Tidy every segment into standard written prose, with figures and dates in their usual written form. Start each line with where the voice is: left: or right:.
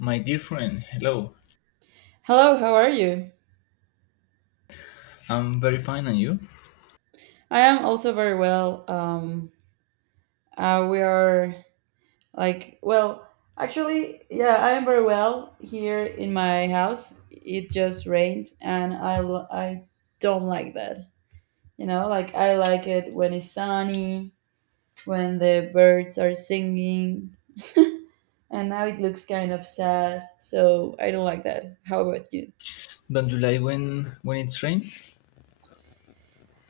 left: My dear friend, hello.
right: Hello, how are you?
left: I'm very fine, and you?
right: I am also very well. We are like, well, actually, Yeah, I am very well here in my house. It just rained, and I don't like that. You know, like I like it when it's sunny, when the birds are singing, and now it looks kind of sad. So I don't like that. How about you?
left: Don't you like when it's rain?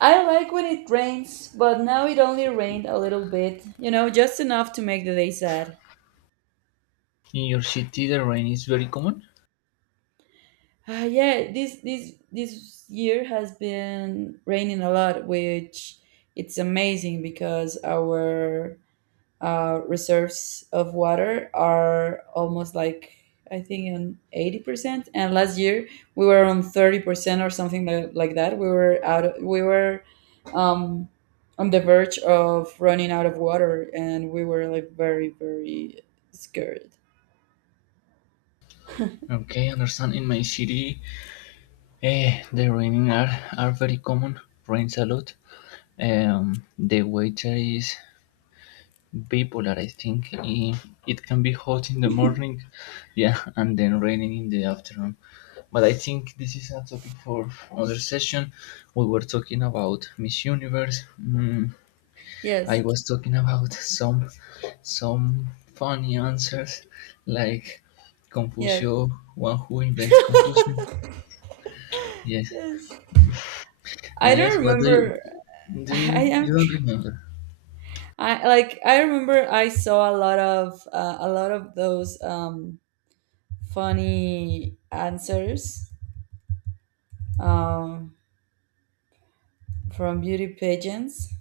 right: I like when it rains, but now it only rained a little bit. You know, just enough to make the day sad.
left: In your city, the rain is very common.
right: Yeah, this year has been raining a lot, which it's amazing because our reserves of water are almost like I think on 80%, and last year we were on 30% or something like that. We were out. Of, we were um, on the verge of running out of water, and we were like very scared.
left: Okay, understand. In my city, the raining are very common. Rains a lot. The weather is bipolar. I think it can be hot in the morning, yeah, and then raining in the afternoon. But I think this is a topic for other session. We were talking about Miss Universe. Mm, I
right: Yes,
left: was talking about some funny answers like
right: yes,
left: Confucio, one who invents confusion. Yes,
right: yes. I
left: and
right: don't
left: yes, what do you
right: remember.
left: do?
right: I
left: You
right: am.
left: don't
right: Tr-
left: remember?
right: I like. I remember. I saw a lot of those funny answers um, from beauty pageants,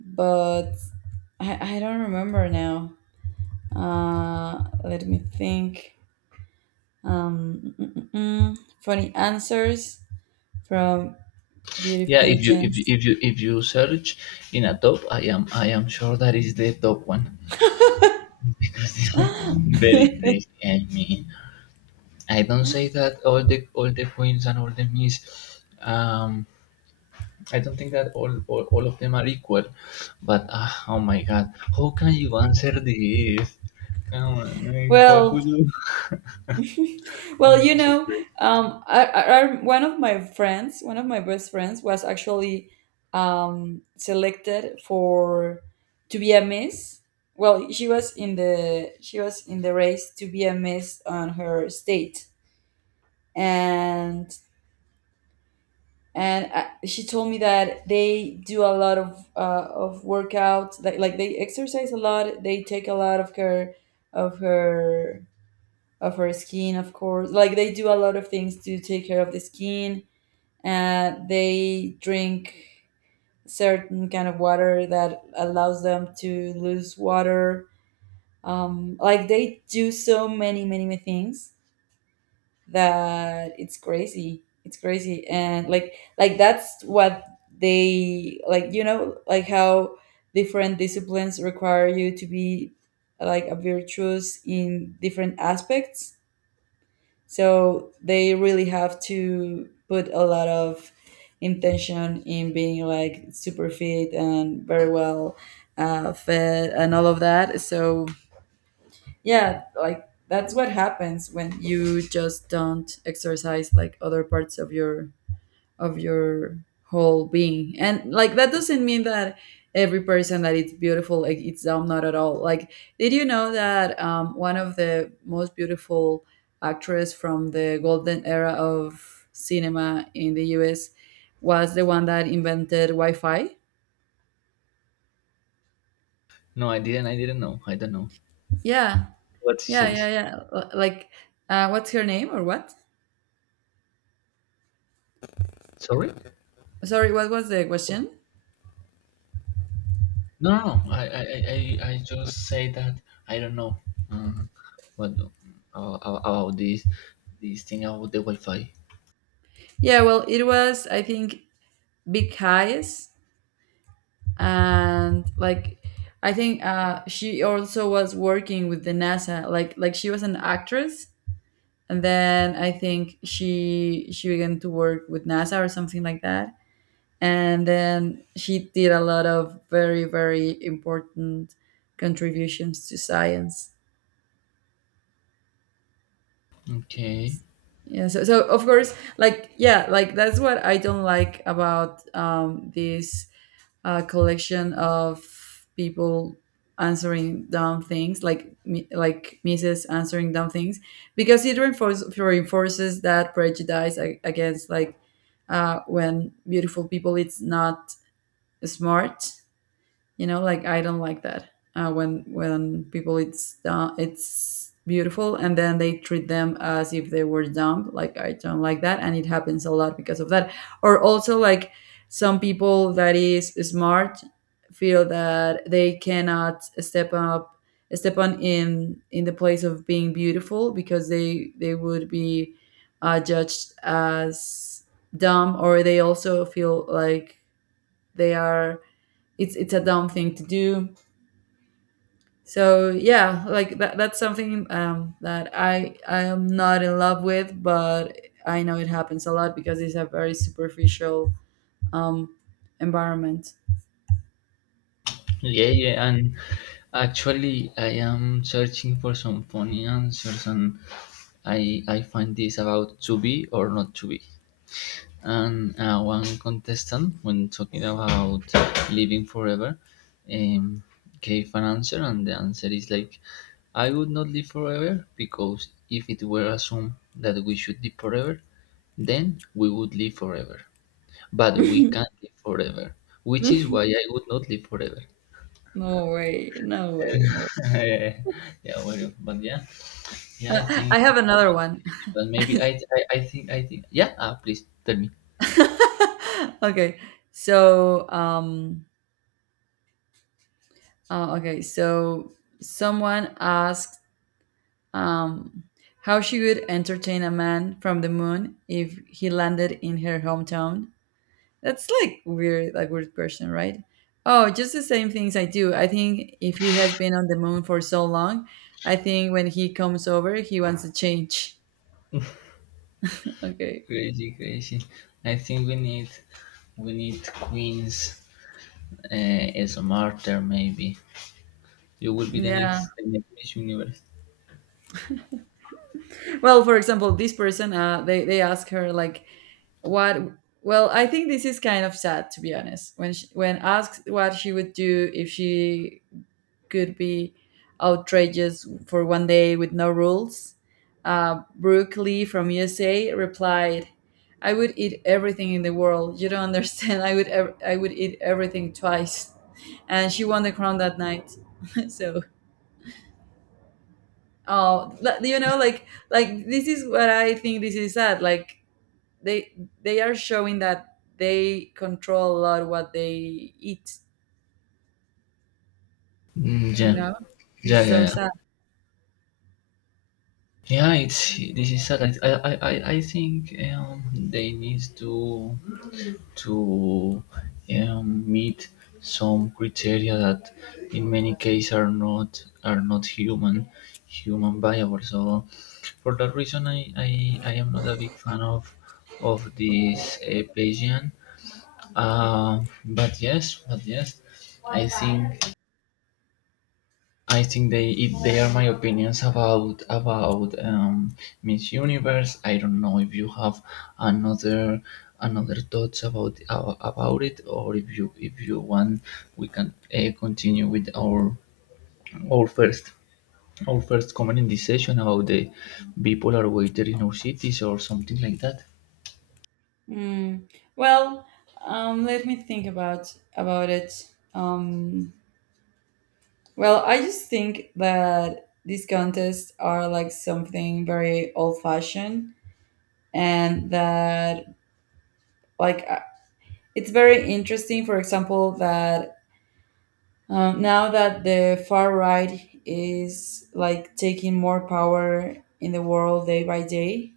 right: but I don't remember now. Let me think. Funny answers from beauty
left: Yeah, if you if you,
right: pageants.
left: if you if you search in a top, I am sure that is the top one because they are very crazy. I mean, I don't say that all the queens and all the miss um I don't think that all of them are equal, but oh my god, how can you answer this? Come on, I confuse
right: well,
left: you. No,
right: Well,
left: no,
right: you
left: so
right: know,
left: great.
right: one of my friends, one of my best friends, was actually selected for to be a miss. Well, she was in the race to be a miss on her state, and she told me that they do a lot of workouts, like they exercise a lot, they take a lot of care of her of her skin, of course. Like they do a lot of things to take care of the skin. They drink certain kind of water that allows them to lose water. Like they do so many things that it's crazy. It's crazy, and like that's what they like. You know, like how different disciplines require you to be like a virtuous in different aspects, so they really have to put a lot of intention in being like super fit and very well fed and all of that. So yeah, like that's what happens when you just don't exercise like other parts of your whole being, and like that doesn't mean that every person that it's beautiful like it's dumb. Not at all. Like did you know that one of the most beautiful actress from the golden era of cinema in the US was the one that invented Wi-Fi?
left: No, I didn't know. I don't know
right: yeah
left: what she says.
right: yeah L- like what's her name or what?
left: Sorry?
right: Sorry, what was the question?
left: No, no, no. I just say that I don't know. Uh, what about this thing about the Wi-Fi?
right: Yeah, well, it was, I think, big eyes and like I think she also was working with the NASA. Like she was an actress, and then I think she began to work with NASA or something like that. And then she did a lot of very important contributions to science.
left: Okay.
right: Yeah. So so of course, like yeah, like that's what I don't like about this, a collection of people answering dumb things like like Mrs. answering dumb things because it reinforces that prejudice against like when beautiful people it's not smart. You know, like I don't like that. When people it's beautiful and then they treat them as if they were dumb. Like I don't like that, and it happens a lot because of that. Or also, like some people that is smart feel that they cannot step up, step on in the place of being beautiful because they would be judged as dumb, or they also feel like they are it's a dumb thing to do. So yeah, like that's something that I am not in love with, but I know it happens a lot because it's a very superficial um, environment.
left: Yeah, yeah, and actually, I am searching for some funny answers and I find this about to be or not to be. And one contestant, when talking about living forever, um, gave an answer, and the answer is like, I would not live forever because if it were assumed that we should live forever, then we would live forever. But we
right: No
left: can't live forever, which is why I would not live forever.
right: way, no way, no.
left: yeah, well, but yeah, yeah, I
right: I
left: think,
right: have another one.
left: but maybe yeah, ah, please tell me.
right: Okay, so uh, okay so someone asked um, how she would entertain a man from the moon if he landed in her hometown. That's like weird question, right? Oh, just the same things I do. I think if he has been on the moon for so long, I think when he comes over, he wants to change. Okay.
left: Crazy, crazy. I think we need We need queens as a martyr. Maybe you will be
right: Yeah.
left: the next Miss Universe.
right: Well, for example, this person, they ask her like, what? Well, I think this is kind of sad, to be honest. When she, when asked what she would do if she could be outrageous for one day with no rules. Brooke Lee from USA replied, "I would eat everything in the world. You don't understand. I would eat everything twice." And she won the crown that night. So, oh, you know, like this is what I think. This is sad. Like they they are showing that they control a lot what they eat.
left: Mm,
right: You know, this is so
left: yeah.
right: sad.
left: Yeah, it's this is sad. I think they need to meet some criteria that in many cases are not human viable. So for that reason, I am not a big fan of this Bayesian. But yes, I think I think they if they are my opinions about Miss Universe. I don't know if you have another another thoughts about it, or if you want, we can continue with our first our first comment in this session about the bipolar waiter in our cities or something like that.
right: Mm, well, let me think about it. Well, I just think that these contests are like something very old-fashioned, and that like uh, it's very interesting. For example, that now that the far right is like taking more power in the world day by day,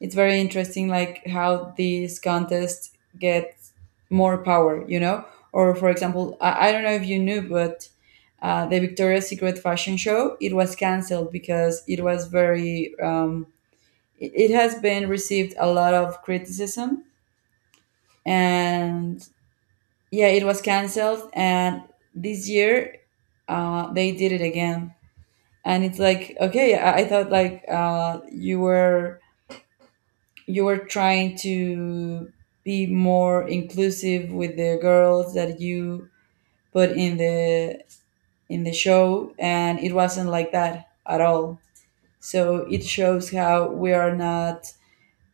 right: it's very interesting like how these contests get more power, you know. Or for example, I don't know if you knew, but the Victoria's Secret fashion show, it was cancelled because it was very it has been received a lot of criticism, and yeah, it was cancelled, and this year they did it again. And it's like, okay, I thought like you were trying to be more inclusive with the girls that you put in the show, and it wasn't like that at all. So it shows how we are not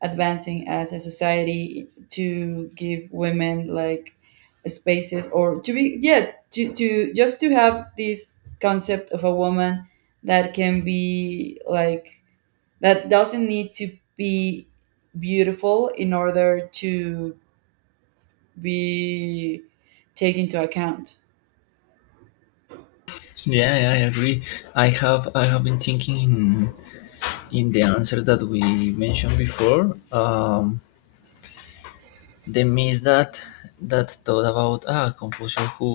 right: advancing as a society to give women like spaces, or to be yeah, to just to have this concept of a woman that can be like that doesn't need to be beautiful in order to be taken into account.
left: Yeah, yeah, I agree. I have been thinking in the answers that we mentioned before. The miss that that thought about ah composer who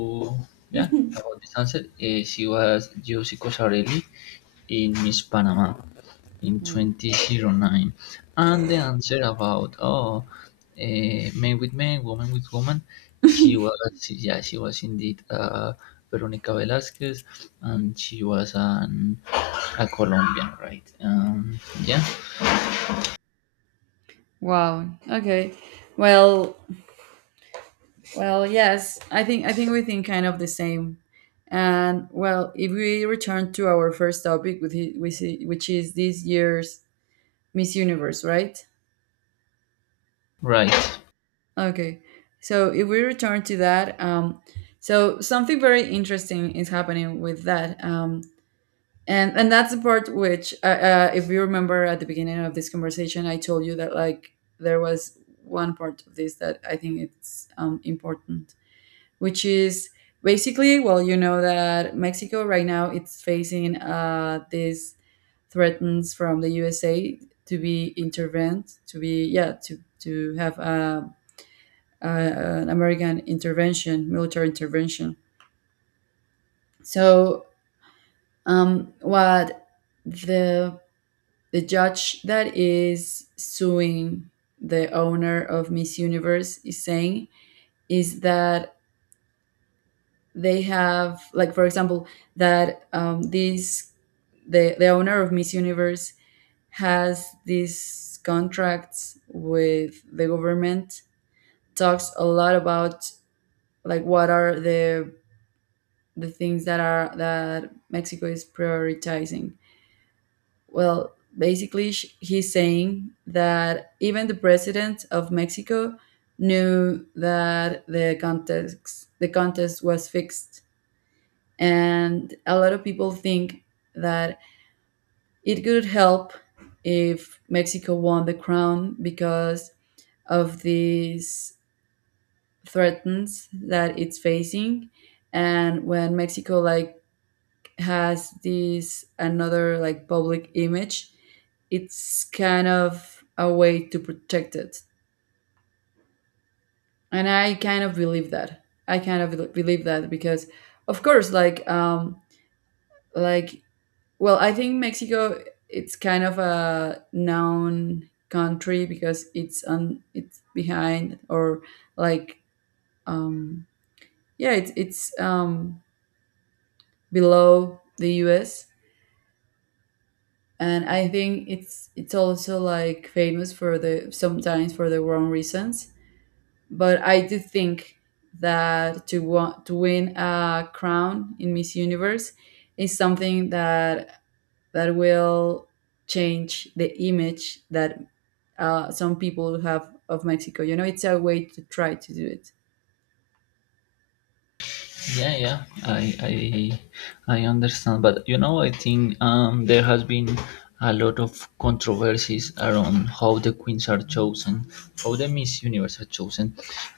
left: yeah about this answer. She was Yosiko Sarelli in Miss Panama in
right: Hmm.
left: 2009, and the answer about oh men with men woman with woman she was yeah she was indeed veronica velasquez and she was an a colombian, right? Yeah,
right: Wow. Okay. Well, well, yes. I think we think kind of the same. And well, if we return to our first topic, with which is this year's Miss Universe, right?
left: right.
right: Okay. So if we return to that, so something very interesting is happening with that. And that's the part which if you remember at the beginning of this conversation I told you that like there was one part of this that I think it's important, which is basically, well, you know that Mexico right now it's facing these threats from the USA to be intervened, to be yeah, to have an American intervention, military intervention. So what the the judge that is suing the owner of Miss Universe is saying is that they have, like, for example, that this the owner of Miss Universe has these contracts with the government. Talks a lot about like what are the things that are that Mexico is prioritizing. Well, basically, he's saying that even the president of Mexico knew that the contest was fixed, and a lot of people think that it could help if Mexico won the crown because of these threats that it's facing. And when Mexico like has this another like public image, it's kind of a way to protect it. And I kind of believe that. I kind of believe that because of course, like like well, I think Mexico it's kind of a known country because it's on it's behind or like um yeah it's below the US. And I think it's also like famous for the, sometimes for the wrong reasons. But I do think that to to win a crown in Miss Universe is something that that will change the image that some people have of Mexico. You know, it's a way to try to do it.
left: Yeah, yeah, I understand, but you know, I think there has been a lot of controversies around how the queens are chosen, how the Miss Universe are chosen.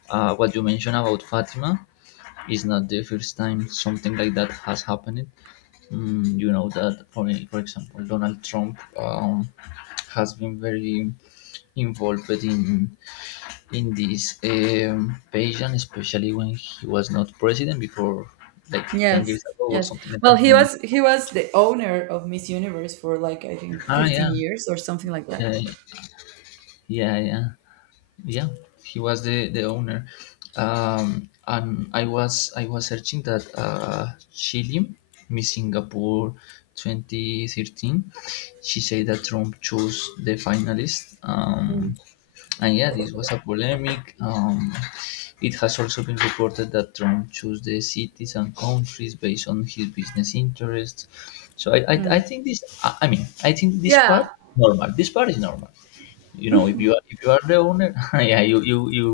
left: What you mentioned about Fatima is not the first time something like that has happened. Mm, you know that, for example, Donald Trump has been very involved in this patient, especially when he was not president before, like ten
right: Yes,
left: years ago or
right: yes.
left: something like
right: Well,
left: that. Yeah.
right: he was the owner of Miss Universe for like I think
left: Ah,
right: 15 years or something like that.
left: yeah, yeah, yeah, yeah. He was the owner, and I was searching that Chile, Miss Singapore, 2013. She said that Trump chose the finalist. And yeah, this was a polemic. It has also been reported that Trump chose the cities and countries based on his business interests. So I think this, I mean, I think this part
right: Yeah.
left: normal. This part is normal, you know? If you are if you are the owner yeah you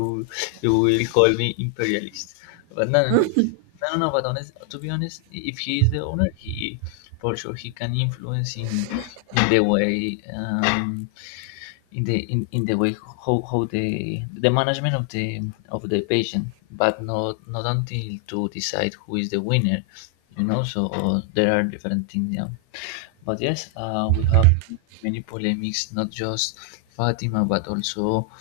left: you will call me imperialist, but no, but honest to be honest, if he is the owner, he for sure he can influence in the way in in the way how the management of the patient, but not not until to decide who is the winner, you know? So oh, there are different things, yeah. But yes, we have many polemics, not just Fatima, but also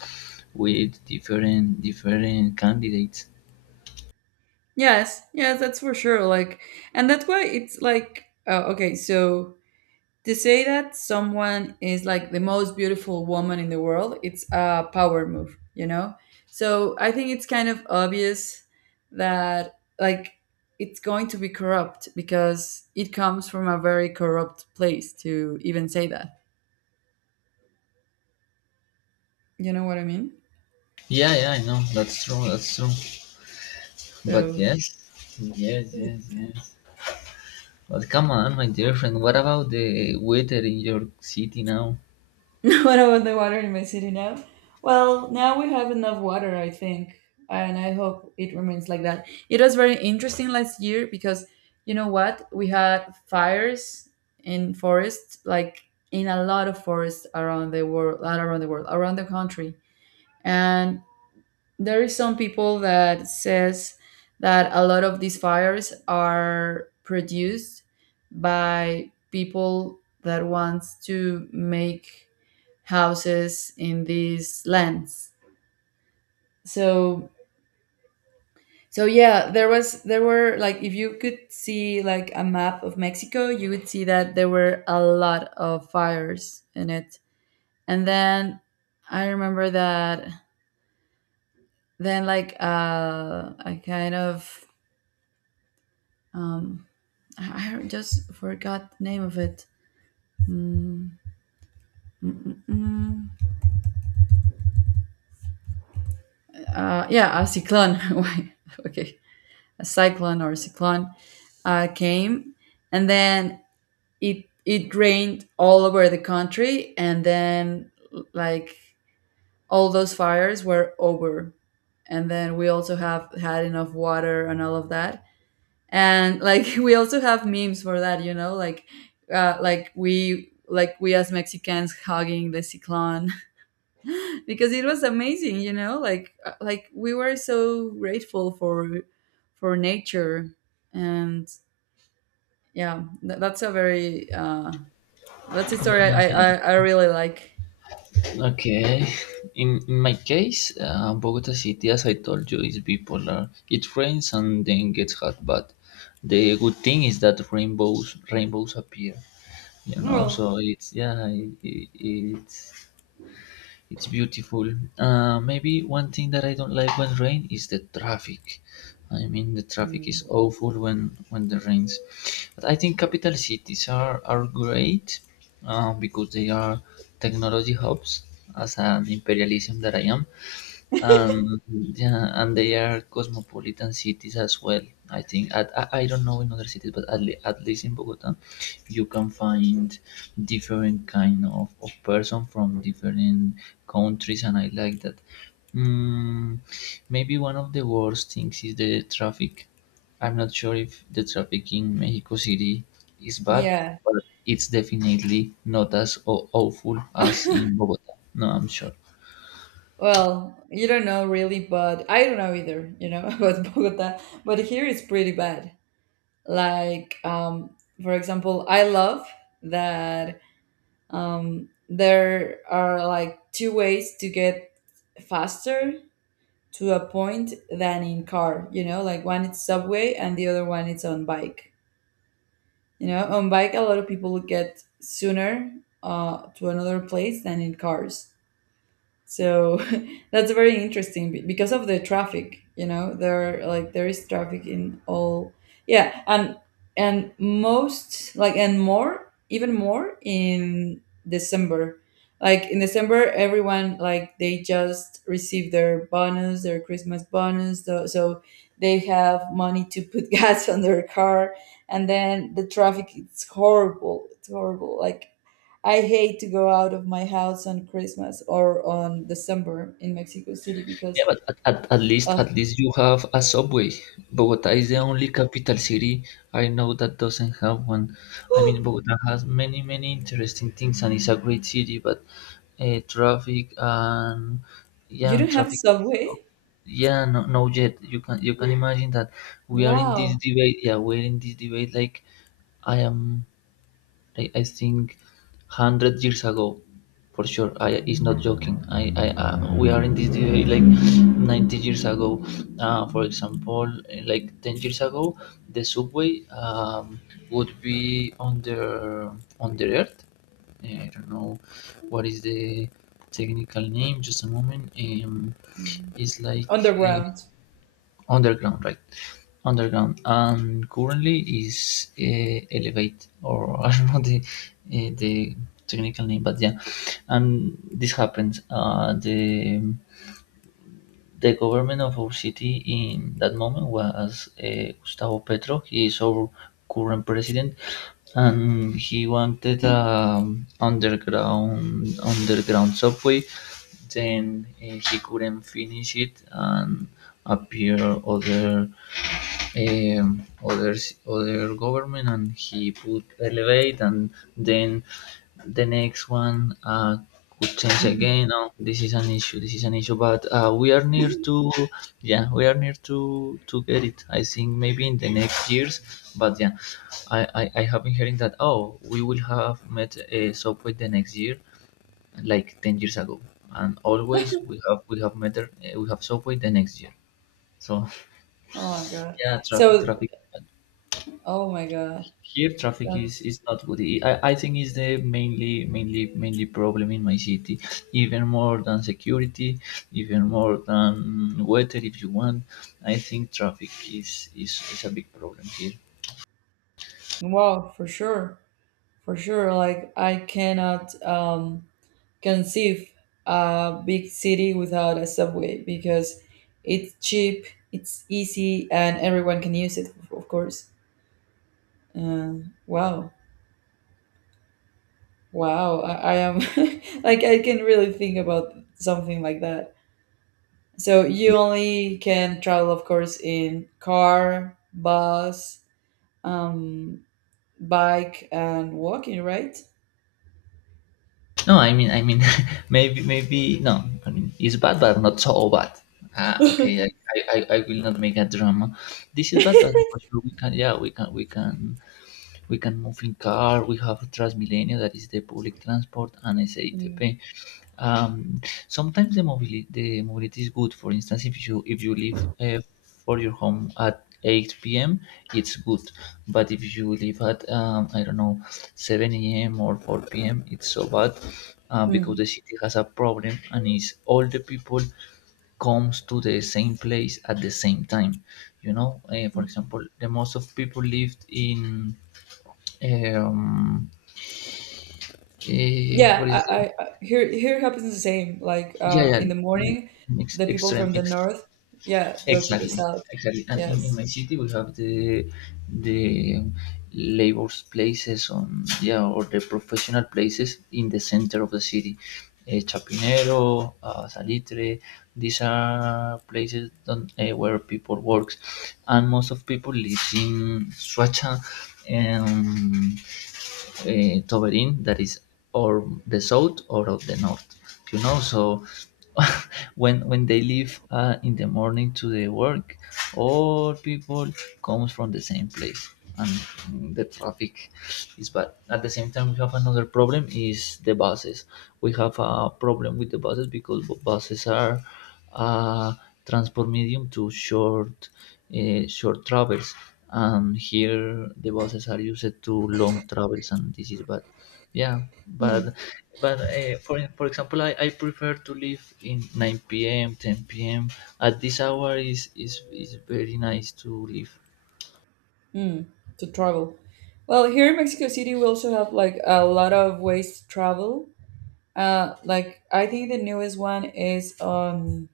left: with different candidates.
right: Yes. Yes, that's for sure. Like, and that's why it's like okay, so to say that someone is like the most beautiful woman in the world, it's a power move, you know? So I think it's kind of obvious that like it's going to be corrupt because it comes from a very corrupt place to even say that. You know what I mean?
left: Yeah, yeah, I know. That's true. That's true. But
right: So
left: yes, yes. But come on, my dear friend. What about the weather in your city now?
right: what about the water in my city now? Well, now we have enough water, I think, and I hope it remains like that. It was very interesting last year because you know what? We had fires in forests, like in a lot of forests around the world, not around the world, around the country. And there is some people that says that a lot of these fires are produced by people that wants to make houses in these lands. So so yeah, there were like if you could see like a map of Mexico, you would see that there were a lot of fires in it. And then I remember that then like I kind of um, I just forgot the name of it. Mm, mm, yeah, a cyclone. Why? Okay, a cyclone or cyclone came, and then it rained all over the country, and then like all those fires were over, and then we also have had enough water and all of that, and like we also have memes for that, like like we as mexicans hugging the cyclone. Because it was amazing, you know, like we were so grateful for nature. And yeah, that's a
left: Yeah,
right: story
left: yeah.
right: I really like.
left: Okay. In my case, Bogota City, as I told you, is bipolar. It rains and then gets hot, but the good thing is that rainbows appear. You know, so
right: Well,
left: it's it's beautiful. Uh, maybe one thing that I don't like when rain is the traffic. I mean, the traffic is awful when the rains. But I think capital cities are great because they are technology hubs, as an imperialism that I am. And yeah, and they are cosmopolitan cities as well. I think I don't know in other cities, but at least in Bogota, you can find different kind of person from different countries, and I like that. Mm, maybe one of the worst things is the traffic. I'm not sure if the traffic in Mexico City is bad,
right: yeah.
left: but it's definitely not as awful as in Bogota. No, I'm sure.
right: Well, you don't know really, but I don't know either, about Bogota. But here it's pretty bad. Like, for example, I love that there are like two ways to get faster to a point than in car, you know, like one it's subway and the other one it's on bike. You know, on bike, a lot of people get sooner to another place than in cars. So that's very interesting because of the traffic, you know, there are, like, there is traffic in all. Yeah, and most, like, and more, even more in December. Like in December everyone, like, they just receive their bonus, their christmas bonus, so, they have money to put gas on their car. And then the traffic, it's horrible, it's horrible. Like, I hate to go out of my house on Christmas or on December in Mexico City
left: Yeah,
right: because
left: but
right: uh,
left: at least you have a subway. Bogota is the only capital city I know that doesn't have one. I mean, Bogota has many interesting things and it's a great city, but traffic and
right: you
left: yeah,
right: don't have a
left: traffic.
right: subway?
left: Yeah, no, no, yet you can imagine that we are in this
right: Wow.
left: debate. Yeah, we're in this debate. Like I am I think hundred years ago, for sure. I is not joking. I we are in this debate like 90 years ago. For example, like 10 years ago, the subway would be on the earth. Eh, I don't know what is the technical name. Just a moment.
right: Mhm.
left: It's like.
right: Underground.
left: Underground, right? Underground, and currently is Elevate, or I don't know the technical name, but yeah, and this happens. The government of our city in that moment was Gustavo Petro. He is our current president, and he wanted underground subway. Then he couldn't finish it, and appear other other government and he put elevate and then the next one could change
right: Mhm.
left: again. No, this is an issue, this is an issue, but we are near to yeah we are near to get it. I think maybe in the next years, but yeah, I have been hearing that oh we will have met a subway the next year like 10 years ago, and always we have met we have subway the next year. So
right: Oh my God.
left: yeah,
right: So,
left: traffic.
right: oh my God.
left: Here traffic
right: That's,
left: is not good. I think is the mainly problem in my city. Even more than security, even more than weather if you want. I think traffic is a big problem here.
right: wow, for sure. For sure. Like, I cannot conceive a big city without a subway because it's cheap, it's easy, and everyone can use it, of course. Uh, wow, wow! I am like I can really think about something like that. So you only can travel, of course, in car, bus, um, bike, and walking, right?
left: No, I mean maybe no, I mean it's bad but not so bad. Ah okay, I will not make a drama. This is bad, but for sure we can yeah we can move in car. We have Transmilenio that is the public transport and
right: Mm.
left: SATP. Um, sometimes the mobility is good. For instance, if you leave for your home at 8 p.m., it's good. But if you leave at I don't know, 7 a.m. or 4 p.m., it's so bad because
right: Mm.
left: the city has a problem and is all the people comes to the same place at the same time. You know, for example, the most of people lived in um,
right: Yeah,
left: what is
right: I,
left: it?
right: I, I- here here happens the same. Like
left: Yeah,
right: in the
left: yeah,
right: morning,
left: ex-
right: the people
left: extreme
right: from the
left: ex-
right: north, yeah, go to the
left: Exactly,
right: south.
left: exactly. And in
right: Yes.
left: my city we have the labor's places on, yeah, or the professional places in the center of the city. Chapinero, Salitre, these are places where people works, and most of people lives in Suacha. Um, Toberin, that is or the south or of the north, you know? So when they leave in the morning to the work, all people comes from the same place and mm, the traffic is bad. At the same time, we have another problem is the buses. We have a problem with the buses because buses are uh, transport medium to short, short travels, and here the buses are used to long travels and this is bad, yeah. But for example, I prefer to leave in 9 p.m, 10 p.m. At this hour is very nice to leave.
right: Mm, to travel. Well, here in Mexico City, we also have like a lot of ways to travel. Like I think the newest one is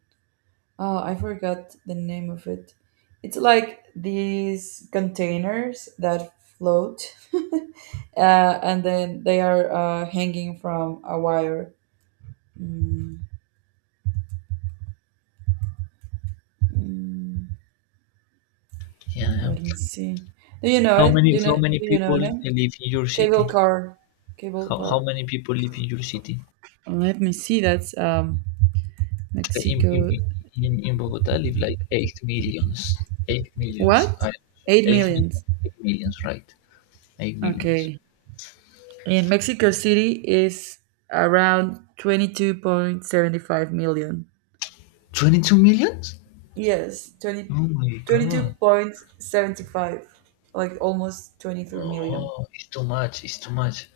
right: oh, I forgot the name of it. It's like these containers that float, and then they are hanging from a wire. Mm, mm,
left: Yeah, yeah.
right: let me see. Do you know it? Do you know?
left: How many
right: Do you know
left: people
right: it?
left: live in your
right: Cable
left: city?
right: car. Cable
left: How
right: car.
left: many people live in your city?
right: Let me see. That's
left: in,
right: Mexico.
left: in, in Bogota live like 8 millions. 8 millions.
right: What? Eight
left: 8 millions.
right: millions.
left: 8 millions, right? 8 millions.
right: Okay. In Mexico City is around 22.75 million.
left: 22 millions?
right: Yes, twenty
left: Oh my
right: twenty-two
left: god.
right: point 75. Like almost 23 million.
left: Oh, it's too much. It's too much.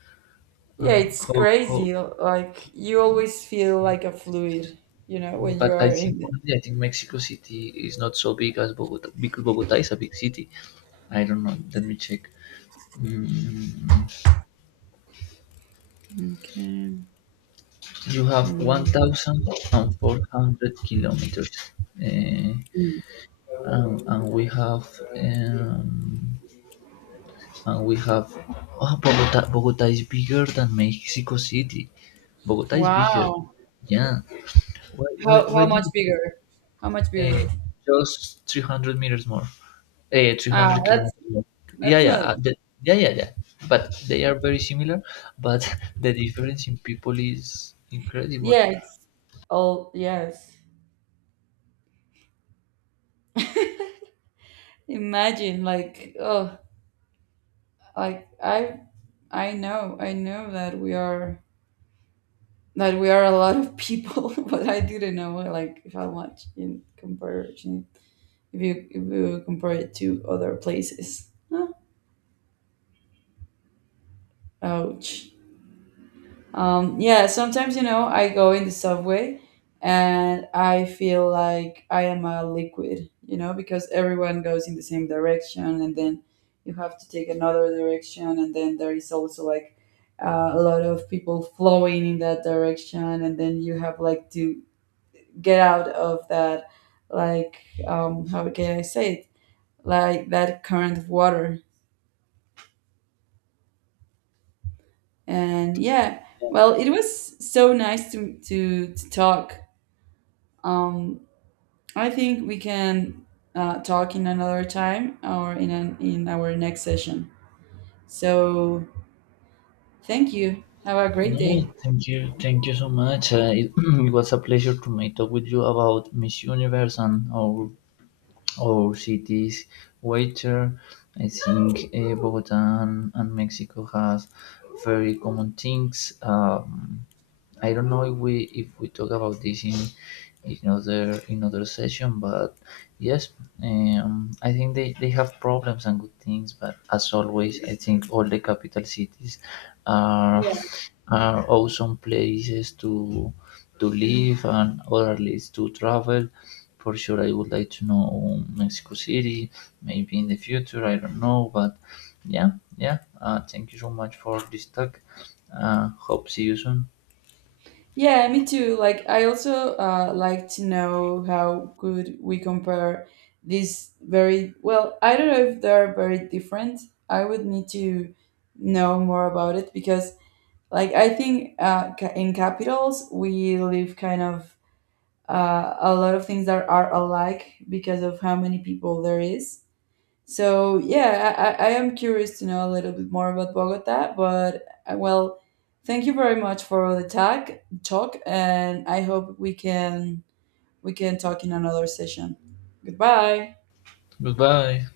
right: Yeah,
left: Um,
right: it's
left: how, how,
right: crazy. Like you
left: okay.
right: always feel
left: Mm,
right: like a fluid, when you
left: but I
right: are
left: think
right: in it.
left: honestly, I think Mexico City is not so big as Bogota because Bogota is a big city. I don't know. Let me check. Mm,
right: Okay.
left: you have
right: Mm.
left: 1,400 kilometers. Uh,
right: Mm.
left: and we have um, and we have ah Bogota. Bogota is bigger than Mexico City. Bogota is bigger.
right: Wow.
left: Yeah.
right: How
left: Why
right: how
left: do
right: much
left: you,
right: bigger? How much bigger?
left: uh, just 300 meters more? Three
right: Ah,
left: hundred
right: that's
left: kilometers more. Yeah
right: that's
left: yeah
right: not.
left: yeah. But they are very similar. But the difference in people is incredible.
right: Yeah, it's all yes. Imagine, like, oh, like I know that we are a lot of people, but I didn't know like how much in comparison, if you compare it to other places. Huh? Ouch. Yeah, sometimes, I go in the subway and I feel like I am a liquid, because everyone goes in the same direction, and then you have to take another direction. And then there is also like a lot of people flowing in that direction. And then you have, like, to get out of that, like, how can I say it? Like that current of water. And yeah, well, it was so nice to talk. um I think we can talk in another time or in our next session. So thank you. Have a great
left: No,
right: day.
left: thank you, so much. It was a pleasure to make talk with you about Miss Universe and our oh, cities. Waiter, I think Bogota and Mexico has very common things. I don't know if we talk about this in in other session, but yes, I think they have problems and good things, but as always, I think all the capital cities are
right: Yeah,
left: are awesome places to live and or at least to travel. For sure, I would like to know Mexico City, maybe in the future. I don't know, but yeah, yeah. Thank you so much for this talk. Hope see you soon.
right: yeah, me too. Like I also like to know how could we compare these very well. I don't know if they are very different. I would need to know more about it because, like, I think in capitals we live kind of a lot of things that are alike because of how many people there is. So yeah, I am curious to know a little bit more about Bogota. But well, thank you very much for the tag talk, and I hope we can talk in another session. Goodbye.
left: Goodbye.